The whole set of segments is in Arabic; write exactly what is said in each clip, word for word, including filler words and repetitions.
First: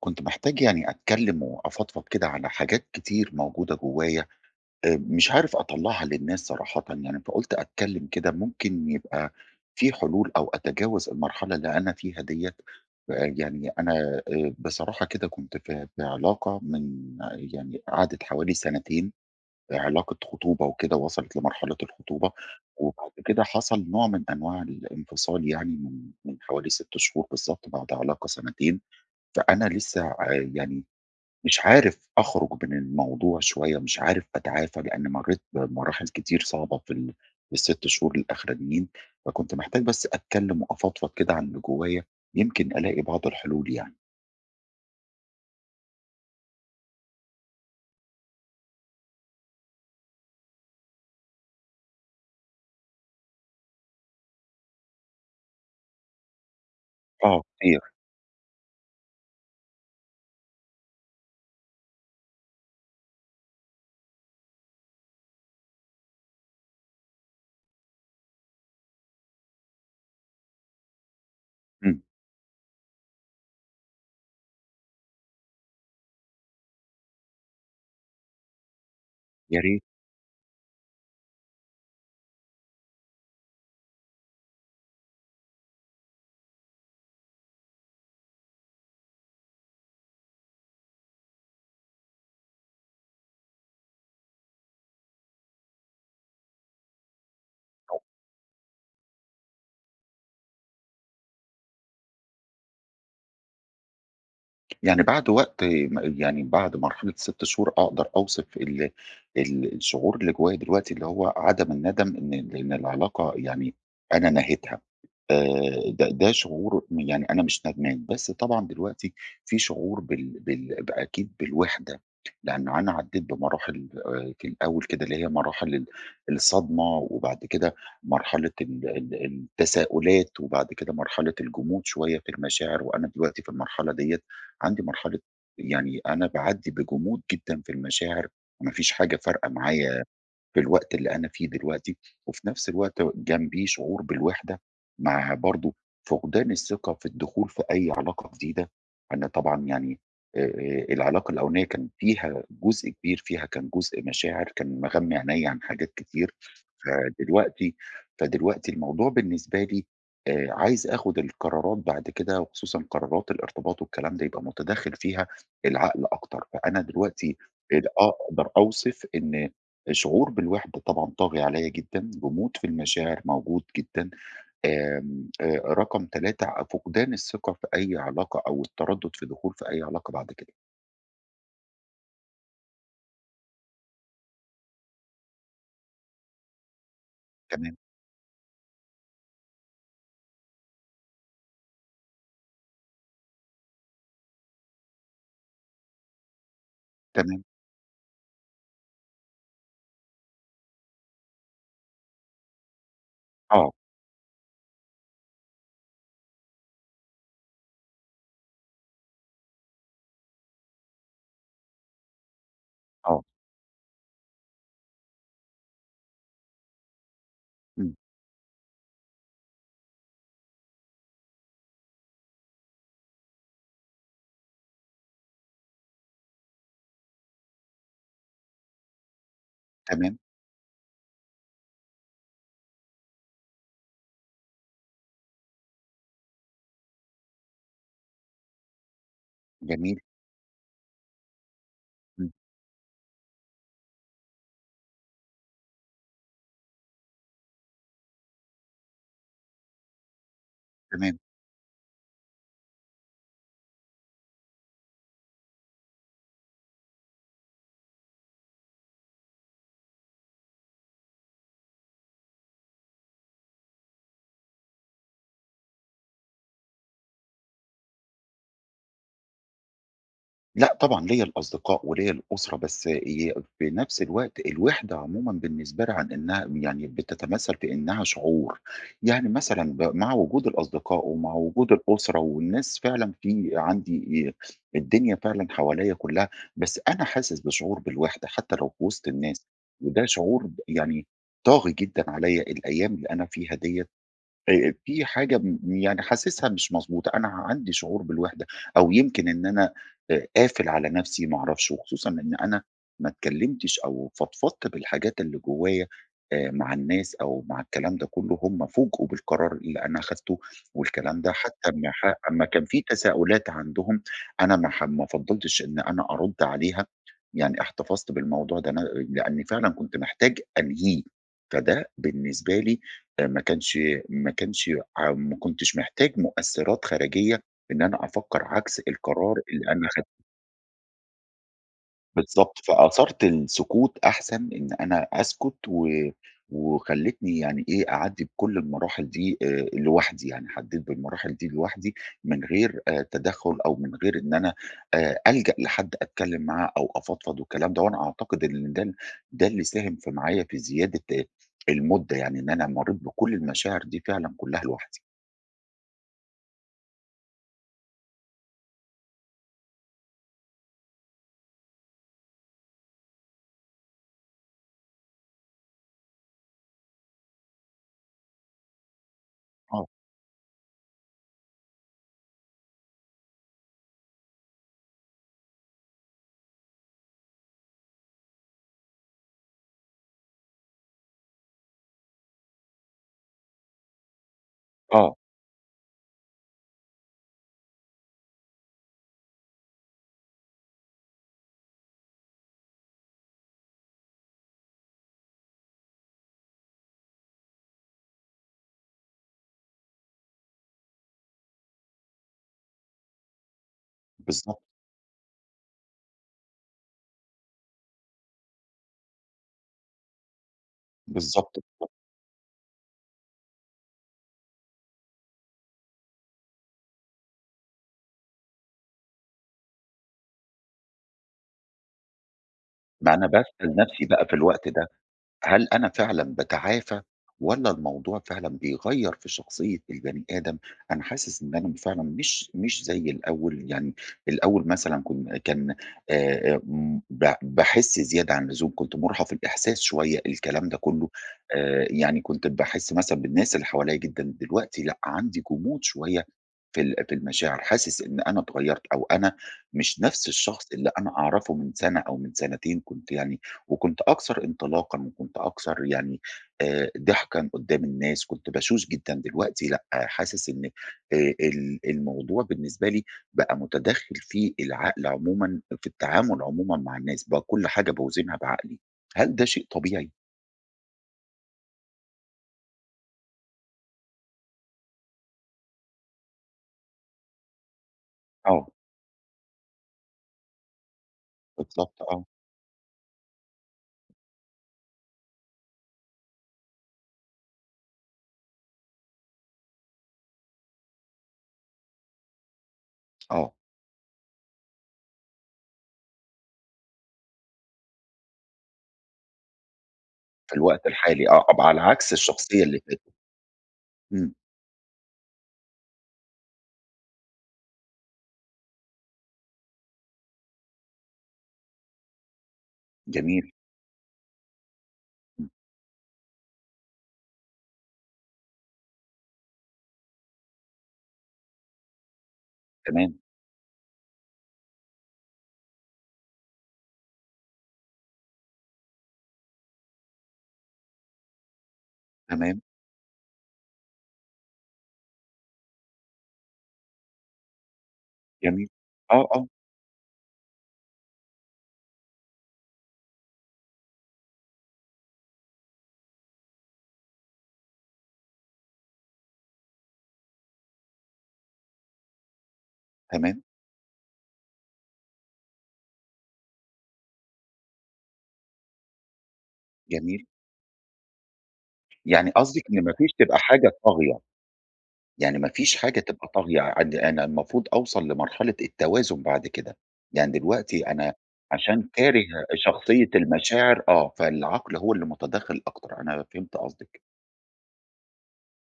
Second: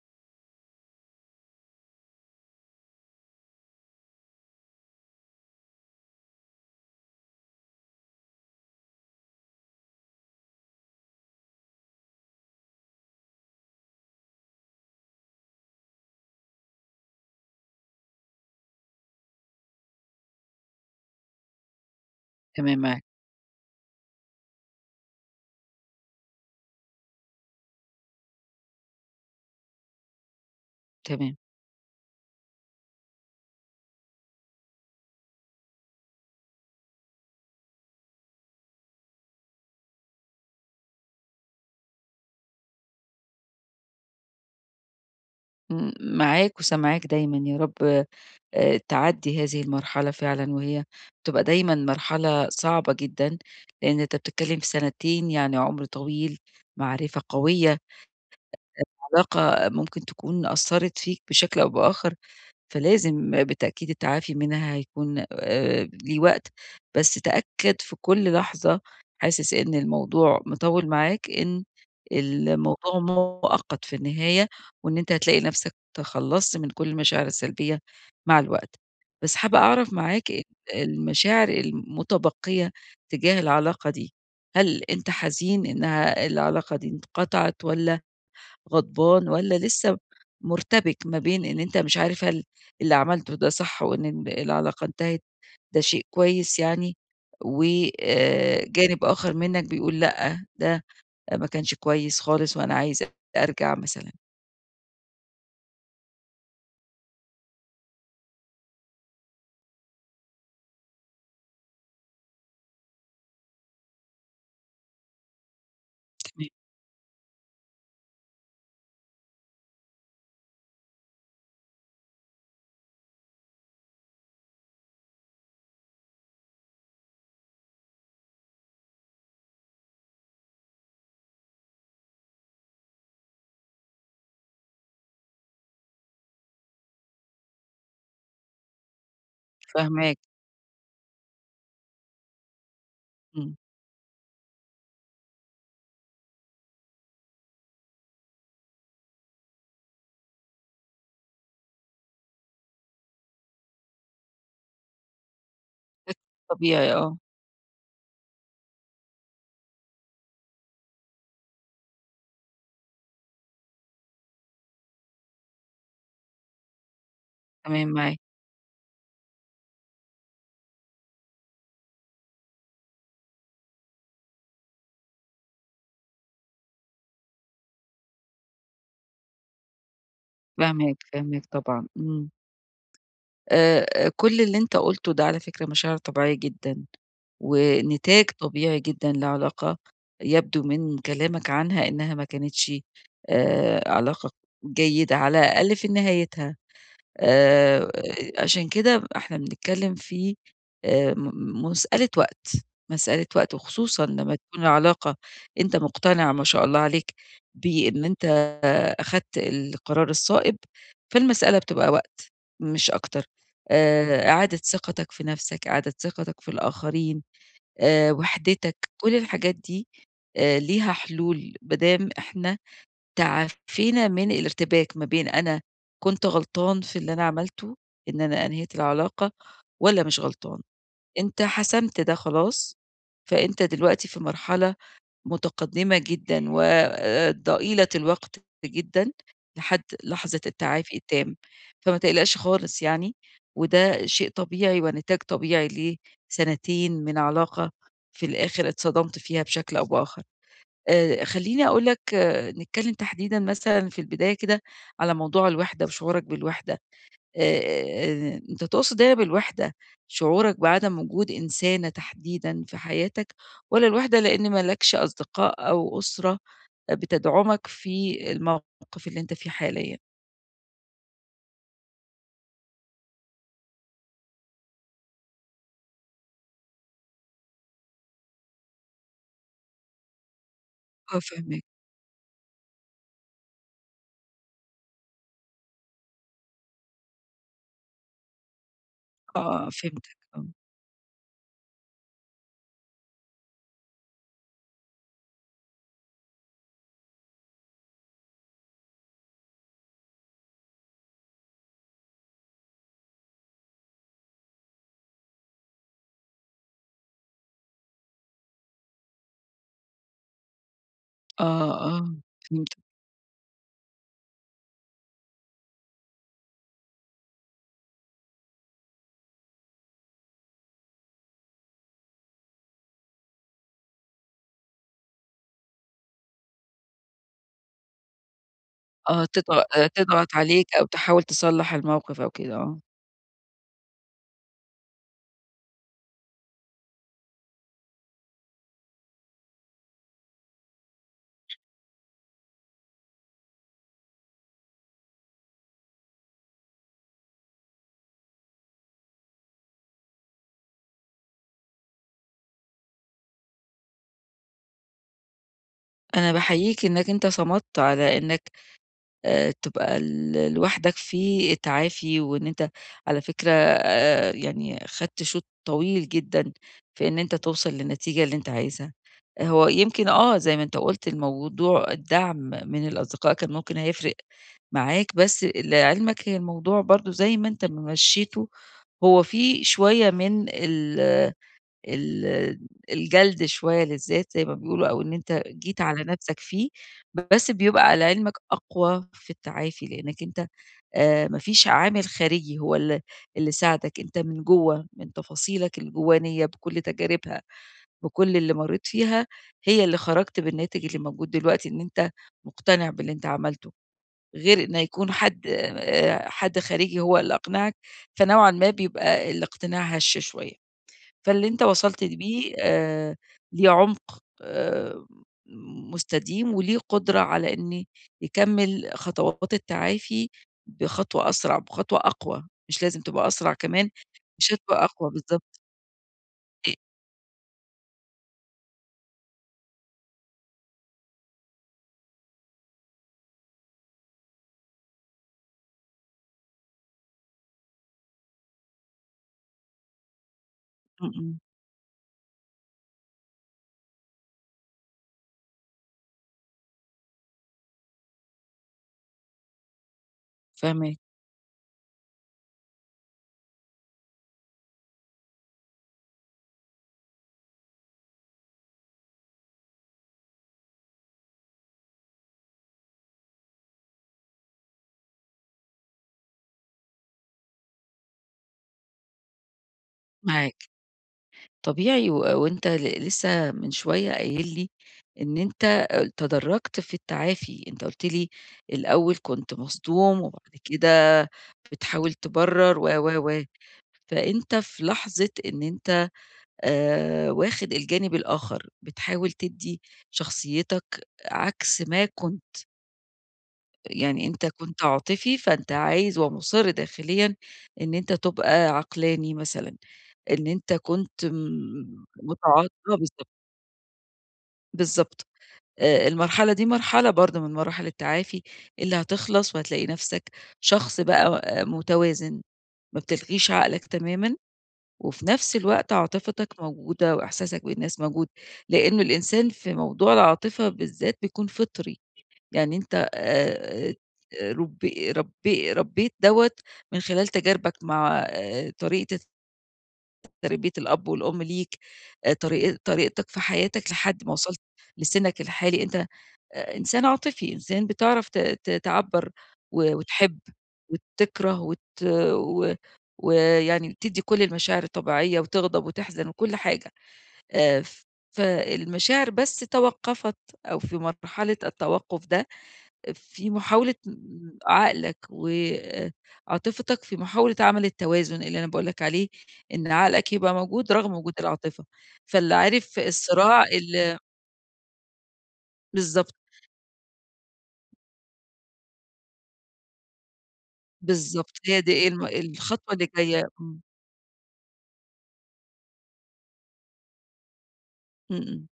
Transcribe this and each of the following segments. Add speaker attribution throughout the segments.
Speaker 1: كنت محتاج يعني أتكلم وأفضفض كده على حاجات كتير موجودة جوايا، آه، مش عارف أطلعها للناس صراحة يعني، فقلت أتكلم كده ممكن يبقى في حلول أو أتجاوز المرحلة اللي أنا فيها ديت. آه، يعني أنا آه، بصراحة كده كنت في في علاقة، من آه، يعني قعدت حوالي سنتين، علاقة خطوبة وكده، وصلت لمرحلة الخطوبة.
Speaker 2: تمام معاك،
Speaker 1: وبعد كده حصل نوع من أنواع الانفصال يعني، من من حوالي ست شهور بالظبط بعد علاقة سنتين. فانا لسه ع- يعني
Speaker 2: تمام.
Speaker 1: مش عارف أخرج من الموضوع شوية، مش عارف أتعافى، لإن مرّيت بمراحل كتير صعبة في ال في ال6 شهور الأخرانيين. فكنت محتاج بس أتكلّم وأفضفض كده عن اللي جوايا، يمكن ألاقي بعض الحلول يعني.
Speaker 2: م معاك وسامعاك دايمًا يا رب. آآ تعدّي هذه المرحلة فعلًا، وهي بتبقى دايمًا مرحلة صعبة جدًا، لإن أنت بتتكلّم في سنتين يعني عُمر طويل، معرفة
Speaker 1: آه
Speaker 2: قوية.
Speaker 1: خير.
Speaker 2: علاقة ممكن تكون أثّرت فيك بشكل أو بآخر، فلازم بالتأكيد التعافي منها هيكون آآ ليه وقت، بس تأكد في كل لحظة حاسس إن الموضوع مطوّل معاك، إن
Speaker 1: إمم.
Speaker 2: الموضوع مؤقت في النهاية، وإن أنت هتلاقي نفسك تخلّصت من كل المشاعر السلبية مع الوقت. بس حابة
Speaker 1: يا ريت.
Speaker 2: أعرف معاك ال المشاعر المتبقية تجاه العلاقة دي، هل أنت حزين إنها العلاقة دي انقطعت والّا غضبان والّا لسه مرتبك ما بين إن أنت مش عارف هل اللي عملته ده صح، وإن ال العلاقة انتهت ده شيء كويس يعني، و آآ جانب آخر منّك بيقول لأ، ده ما كانش كويس خالص وأنا عايز أرجع مثلًا.
Speaker 1: يعني بعد وقت م يعني بعد مرحلة 6 شهور أقدر أوصف ال ال الشعور اللي جوايا دلوقتي، اللي هو عدم الندم إن لإن العلاقة يعني أنا نهيتها. آآ ده ده
Speaker 2: تمام،
Speaker 1: شعور، م يعني أنا مش ندمان، بس طبعًا دلوقتي في شعور بال بال ب أكيد بالوحدة، لإن أنا عدّيت بمراحل، آآ في الأول كده اللي هي مراحل ال الصدمة، وبعد كده مرحلة ال ال التساؤلات، وبعد كده مرحلة الجمود شوية في المشاعر، وأنا دلوقتي في المرحلة ديّة، عندي مرحلة يعني أنا باعدّي بجمود جدًا في المشاعر، ما فيش حاجة فارقة معايا
Speaker 2: فاهماك.
Speaker 1: في الوقت اللي أنا فيه دلوقتي، وفي نفس الوقت
Speaker 2: إمم.
Speaker 1: جنبيه شعور بالوحدة، مع برضه فقدان الثقة في الدخول في أي علاقة جديدة. أنا طبعًا يعني، آآ العلاقة الأولانية كان فيها جزء كبير، فيها كان جزء مشاعر، كان مغمي عينيّا عن حاجات كتير.
Speaker 2: طبيعي آه،
Speaker 1: فدلوقتي فدلوقتي الموضوع بالنسبة لي، آآ عايز آخد القرارات بعد كده، وخصوصًا قرارات الارتباط والكلام ده يبقى متدخل فيها العقل أكتر. فأنا دلوقتي ال
Speaker 2: تمام معاك،
Speaker 1: أقدر أوصف إن شعور بالوحدة طبعًا طاغي عليَّ جدًا، جمود في المشاعر موجود جدًا، آمم، آآ، رقم ثلاثة، فقدان الثقة في أي علاقة أو التردد في الدخول في أي علاقة بعد كده.
Speaker 2: فاهماك، فاهماك طبعًا، إمم. آآ، آآ، كل اللي أنت قُلته ده على فكرة مشاعر طبيعية جدًا،
Speaker 1: تمام.
Speaker 2: ونتاج طبيعي جدًا لعلاقة يبدو من كلامك عنها إنها ما كانتش آآ، علاقة جيدة على الأقل في نهايتها.
Speaker 1: تمام.
Speaker 2: آآ عشان كده إحنا بنتكلّم في آآ م مسألة وقت، مسألة وقت
Speaker 1: آه.
Speaker 2: وخصوصًا لمّا تكون العلاقة أنت مقتنع ما شاء الله عليك بإن أنت أخدت القرار الصائب، فالمسألة بتبقى وقت مش
Speaker 1: آه.
Speaker 2: أكتر، آآ إعادة ثقتك في نَفْسك، إعادة ثقتك في الآخرين،
Speaker 1: إمم.
Speaker 2: آآ وحدتك، كل الحاجات دي آآ ليها حلول ما دام إحنا تعافينا من الارتباك ما بين أنا كنت غلطان في اللي أنا عملته، إن أنا أنهيت العلاقة والّا
Speaker 1: تمام.
Speaker 2: مش غلطان، أنت حسمت ده خلاص، فأنت دلوقتي في مرحلة متقدمة جدًا وضئيلة الوقت جدًا لحد
Speaker 1: جميل.
Speaker 2: لحظة التعافي التام، فما
Speaker 1: إمم.
Speaker 2: تقلقش خالص يعني، وده شيء طبيعي ونتاج طبيعي لسنتين من علاقة في الآخر اتصدمت فيها بشكل أو بآخر.
Speaker 1: تمام.
Speaker 2: آآ خلّيني أقول لك آه، نتكلم تحديدًا مثلًا في البداية كده على موضوع الوحدة وشعورك بالوحدة، آآ أنت تقصد هنا بالوحدة شعورك بعدم وجود إنسانة تحديدًا في حياتك، والّا الوحدة لإن ما لكش أصدقاء أو أسرة بتدعمك في الموقف اللي أنت فيه حاليًا؟
Speaker 1: لأ طبعًا ليّا الأصدقاء وليّا الأسرة، بس ي في نفس الوقت الوحدة عمومًا بالنسبة لي، عن إنها يعني بتتمثّل في إنها شعور، يعني مثلًا، ب مع وجود الأصدقاء
Speaker 2: آه
Speaker 1: ومع
Speaker 2: فاهماك،
Speaker 1: وجود الأسرة والناس فعلًا، في عندي آآ الدنيا فعلًا حواليّا كلّها، بس أنا حاسس بشعور بالوحدة حتى لو في وسط
Speaker 2: آه،
Speaker 1: الناس،
Speaker 2: آه
Speaker 1: وده
Speaker 2: فهمتك، آه،
Speaker 1: شعور يعني طاغي جدًا عليّا الأيام اللي أنا فيها ديّة. آآ في حاجة، م يعني حاسسها مش مضبوطة، أنا عندي شعور بالوحدة، أو يمكن إن أنا آآ قافل على نَفْسي ما أعرفش، وخصوصًا إن أنا ما اتكلّمتش أو فضفضت بالحاجات اللي جوّايا، آآ مع الناس أو مع الكلام ده كُلّه، هم فوجئوا بالقرار اللي أنا أخدته والكلام ده، حتى
Speaker 2: آه،
Speaker 1: أمّا
Speaker 2: آه
Speaker 1: ح أمّا كان
Speaker 2: فهمتك،
Speaker 1: في تساؤلات عندهم، أنا ما ح ما فضّلتش إن أنا أرُد عليها، يعني احتفظت بالموضوع ده أنا لإنّي فعلًا كنت محتاج أنهيه، فده بالنسبة لي، آآ ما كانش ما كانش ع ما كنتش محتاج مؤثرات خارجية إن أنا أفكّر عكس
Speaker 2: آه.
Speaker 1: القرار
Speaker 2: تضغ
Speaker 1: اللي أنا خدته.
Speaker 2: تضغط عليك أو تحاول تصلّح الموقف أو كده،
Speaker 1: بالضبط.
Speaker 2: آه.
Speaker 1: فأثَرت السكوت أحسن إن أنا أسكت، و وخلّتني يعني إيه، أعدّي بكل المراحل دي، آآ لوحدي، يعني عدّيت بالمراحل دي لوحدي من غير آآ تدخُّل، أو من غير إن أنا آآ ألجأ لحد أتكلّم معاه أو أفضفض والكلام ده، وأنا أعتقد إن ده ال ده اللي ساهم في معايا في زيادة آه، المُدّة، يعني إن أنا مرّيت بكل المشاعر دي فعلًا كُلّها لوحدي.
Speaker 2: أنا باحييك إنك أنت صمدت على إنك آآ تبقى ل لوحدك في تعافي، وإن أنت على فكرة آآ يعني خدت شوط طويل جدًا في إن أنت توصل للنتيجة اللي أنت عايزها. هو
Speaker 1: آه.
Speaker 2: يمكن آه، زي ما أنت قُلت الموضوع الدعم من الأصدقاء كان ممكن هيفرق معاك، بس لعلمك هي الموضوع برضه زي ما أنت ما مشّيته، هو في شوية من ال ال الجلد شوية للذات زي ما بيقولوا أو إن
Speaker 1: آه.
Speaker 2: أنت جيت على نَفْسك فيه، بس بيبقى على علمك أقوى في التعافي، لإنّك أنت آآ ما فيش عامل خارجي هو ال اللي ساعدك، أنت من جوّه، من تفاصيلك الجوّانية بكل تجاربها، بكل اللي مرّيت فيها، هي اللي خرجت بالناتج اللي موجود دلوقتي إن أنت مقتنع باللي أنت عملته،
Speaker 1: بالضبط.
Speaker 2: غير إن يكون حد آآ حد خارجي هو اللي أقنعك، فنوعًا ما بيبقى الاقتناع هشّ شوية. فاللي
Speaker 1: بالضبط.
Speaker 2: أنت وصلت بيه آآ ليه عُمق آآ مستديم، وليه قدرة على إن يكمّل خطوات التعافي بخطوة أسرع، بخطوة أقوى، مش لازم
Speaker 1: ما أنا
Speaker 2: تبقى أسرع
Speaker 1: باسأل
Speaker 2: كمان،
Speaker 1: نفسي بقى في
Speaker 2: مش
Speaker 1: الوقت
Speaker 2: هتبقى
Speaker 1: ده،
Speaker 2: أقوى بالضبط.
Speaker 1: هل أنا فعلًا
Speaker 2: أ
Speaker 1: باتعافى والّا الموضوع فعلًا بيغيّر في شخصية البني آدم؟ أنا حاسس إن أنا فعلًا مش مش زي الأول، يعني الأول مثلًا كن كان آآ، آمم، ب باحس زيادة عن اللزوم، كنت مُرهَف الإحساس شوية الكلام ده كُلّه،
Speaker 2: إمم، إمم،
Speaker 1: آآ، يعني كنت باحس مثلًا بالناس اللي حواليّا جدًا، دلوقتي لأ، عندي جمود شوية في ال في المشاعر، حاسس إن أنا اتغيّرت، أو أنا مش نفس الشخص اللي
Speaker 2: فاهماك،
Speaker 1: أنا أعرفه من سَنة أو من سنتين، كنت يعني، وكنت أكثر انطلاقًا، وكنت أكثر يعني آآ ضحكًا قدّام الناس، كنت باشوش جدًا، دلوقتي لأ، حاسس إن آآ ال الموضوع بالنسبة لي بقى متدخّل في العقل عمومًا، في التعامل عمومًا مع الناس، بقى كل حاجة باوزنها بعقلي. هل ده شيء طبيعي؟
Speaker 2: معاك. طبيعي و وأنت ل لسه من شوية قايل لي إن أنت آآ تدرّجت في التعافي، أنت قُلت لي
Speaker 1: آه.
Speaker 2: الأول كنت مصدوم، وبعد كده
Speaker 1: بالضبط
Speaker 2: بتحاول
Speaker 1: آه.
Speaker 2: تبرّر و، و، و. فأنت في لحظة إن أنت آآ واخد الجانب الآخر، بتحاول تدّي شخصيتك عكس ما كنت،
Speaker 1: آه.
Speaker 2: يعني أنت كنت عاطفي فأنت عايز ومُصِر داخليًا إن أنت تبقى عقلاني مثلًا، إن
Speaker 1: في
Speaker 2: أنت
Speaker 1: الوقت
Speaker 2: كنت
Speaker 1: الحالي آه، أبقى على
Speaker 2: م
Speaker 1: عكس الشخصية
Speaker 2: متعاط
Speaker 1: اللي
Speaker 2: آه
Speaker 1: فاتت.
Speaker 2: بالضبط،
Speaker 1: إمم.
Speaker 2: بالضبط. آآ المرحلة دي مرحلة برضه من مراحل التعافي اللي هتخلص وهتلاقي نَفْسك شخص بقى آه، متوازن، ما
Speaker 1: جميل.
Speaker 2: بتلغيش عقلك تمامًا وفي
Speaker 1: إمم.
Speaker 2: نفس الوقت عاطفتك موجودة وإحساسك بالناس موجود، لإنه الإنسان في موضوع العاطفة بالذات بيكون فطري، يعني أنت
Speaker 1: تمام.
Speaker 2: آآ رُب رب ربّيت دوّة من خلال تجاربك مع آآ طريقة تربية الأب والأم ليك، آآ
Speaker 1: تمام.
Speaker 2: طريق طريقتك في حياتك لحد ما وصلت لسنك الحالي، أنت آآ إنسان عاطفي، إنسان بتعرف ت
Speaker 1: جميل.
Speaker 2: ت
Speaker 1: آه.
Speaker 2: تعبّر
Speaker 1: آه.
Speaker 2: و وتحب وتكره وت و ويعني تدّي كل المشاعر الطبيعية وتغضب وتحزن وكل حاجة، آآ ف فالمشاعر بس توقّفت أو في مرحلة التوقُّف ده
Speaker 1: تمام.
Speaker 2: في محاولة عقلك وعاطفتك في محاولة عمل التوازن اللي أنا باقول لك عليه، إن
Speaker 1: جميل.
Speaker 2: عقلك يبقى موجود رغم وجود العاطفة،
Speaker 1: يعني
Speaker 2: فاللي
Speaker 1: قصدِك إن ما
Speaker 2: عارف
Speaker 1: فيش تبقى
Speaker 2: الصراع
Speaker 1: حاجة طاغية.
Speaker 2: ال
Speaker 1: يعني ما فيش حاجة تبقى
Speaker 2: بالضبط،
Speaker 1: طاغية، عند أنا المفروض أوصل لمرحلة التوازن بعد كده، يعني دلوقتي أنا
Speaker 2: بالضبط، هي
Speaker 1: عشان
Speaker 2: دي إيه
Speaker 1: كاره
Speaker 2: الم الخطوة
Speaker 1: شخصية
Speaker 2: اللي جاية. إمم،
Speaker 1: المشاعر آه، فالعقل هو اللي متدخل أكتر، أنا فهمت قصدِك.
Speaker 2: إمم. إمم.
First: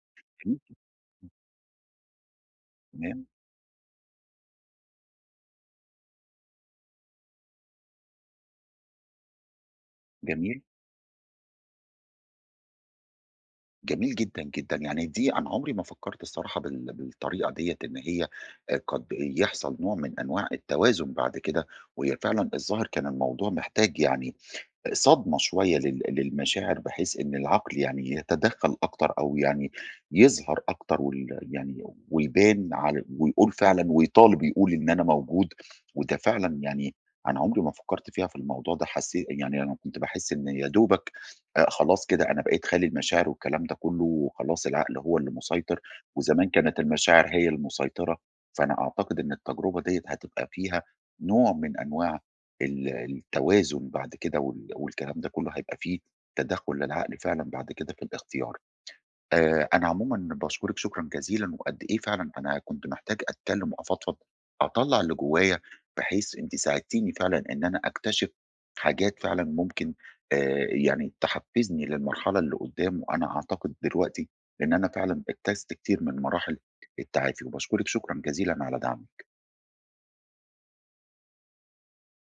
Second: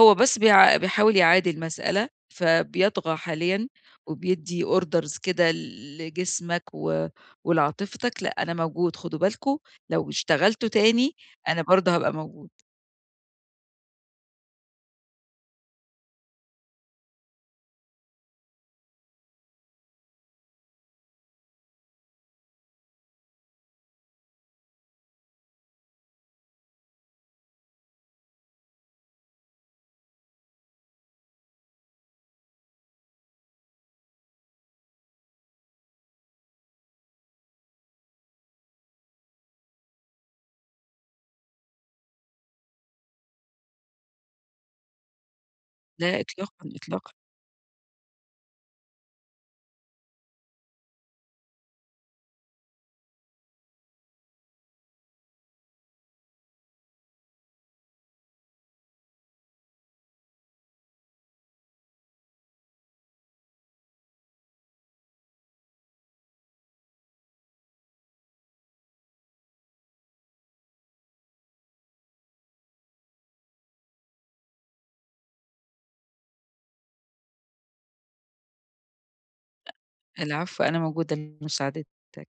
Speaker 2: هو بس
Speaker 1: جميل.
Speaker 2: بيع بيحاول يعادل المسألة، فبيطغى
Speaker 1: تمام.
Speaker 2: حاليًا وبيدّي orders كده لجسمك و ولعاطفتك، لأ أنا موجود خدوا بالكم، لو
Speaker 1: جميل.
Speaker 2: اشتغلتوا تاني أنا برضه هابقى موجود،
Speaker 1: جميل جدًا. جدًا. يعني دي أنا عمري ما فكرت الصراحة بال بالطريقة ديّة إن هي آآ قد يحصل نوع من أنواع التوازن بعد كده، وهي فعلًا الظاهر كان الموضوع محتاج يعني صدمة شوية لل للمشاعر، بحيث إن العقل يعني يتدخّل أكتر، أو يعني يظهر أكتر وال يعني ويبان على، ويقول فعلًا، ويطالب يقول إن أنا موجود، وده فعلًا يعني أنا عمري ما فكّرت فيها في الموضوع ده حسّي، يعني أنا كنت باحس إن يا دوبك آآ خلاص كده أنا بقيت خالي المشاعر والكلام ده كُلّه، وخلاص العقل هو اللي مسيطر،
Speaker 2: لا
Speaker 1: وزمان
Speaker 2: إطلاقًا،
Speaker 1: كانت
Speaker 2: إطلاقًا.
Speaker 1: المشاعر هي المسيطرة، فأنا أعتقد إن التجربة ديّة هتبقى فيها نوع من أنواع ال التوازن بعد كده، وال والكلام ده كله هيبقى في تدخُّل للعقل فعلًا بعد كده في الاختيار. آآ أنا عمومًا باشكرِك شكرًا جزيلًا، وقد إيه فعلًا أنا كنت محتاج أتكلّم وأفضفض، أطلّع اللي جوّايا، بحيث أنتِ ساعدتيني فعلًا إن أنا أكتشف حاجات فعلًا ممكن، آآ يعني تحفّزني للمرحلة اللي قُدّام، وأنا أعتقد دلوقتي إن أنا فعلًا اجتزت كتير من مراحل التعافي، وباشكرِك شكرًا جزيلًا على دعمِك.
Speaker 2: العفو، أنا موجودة لمساعدتك.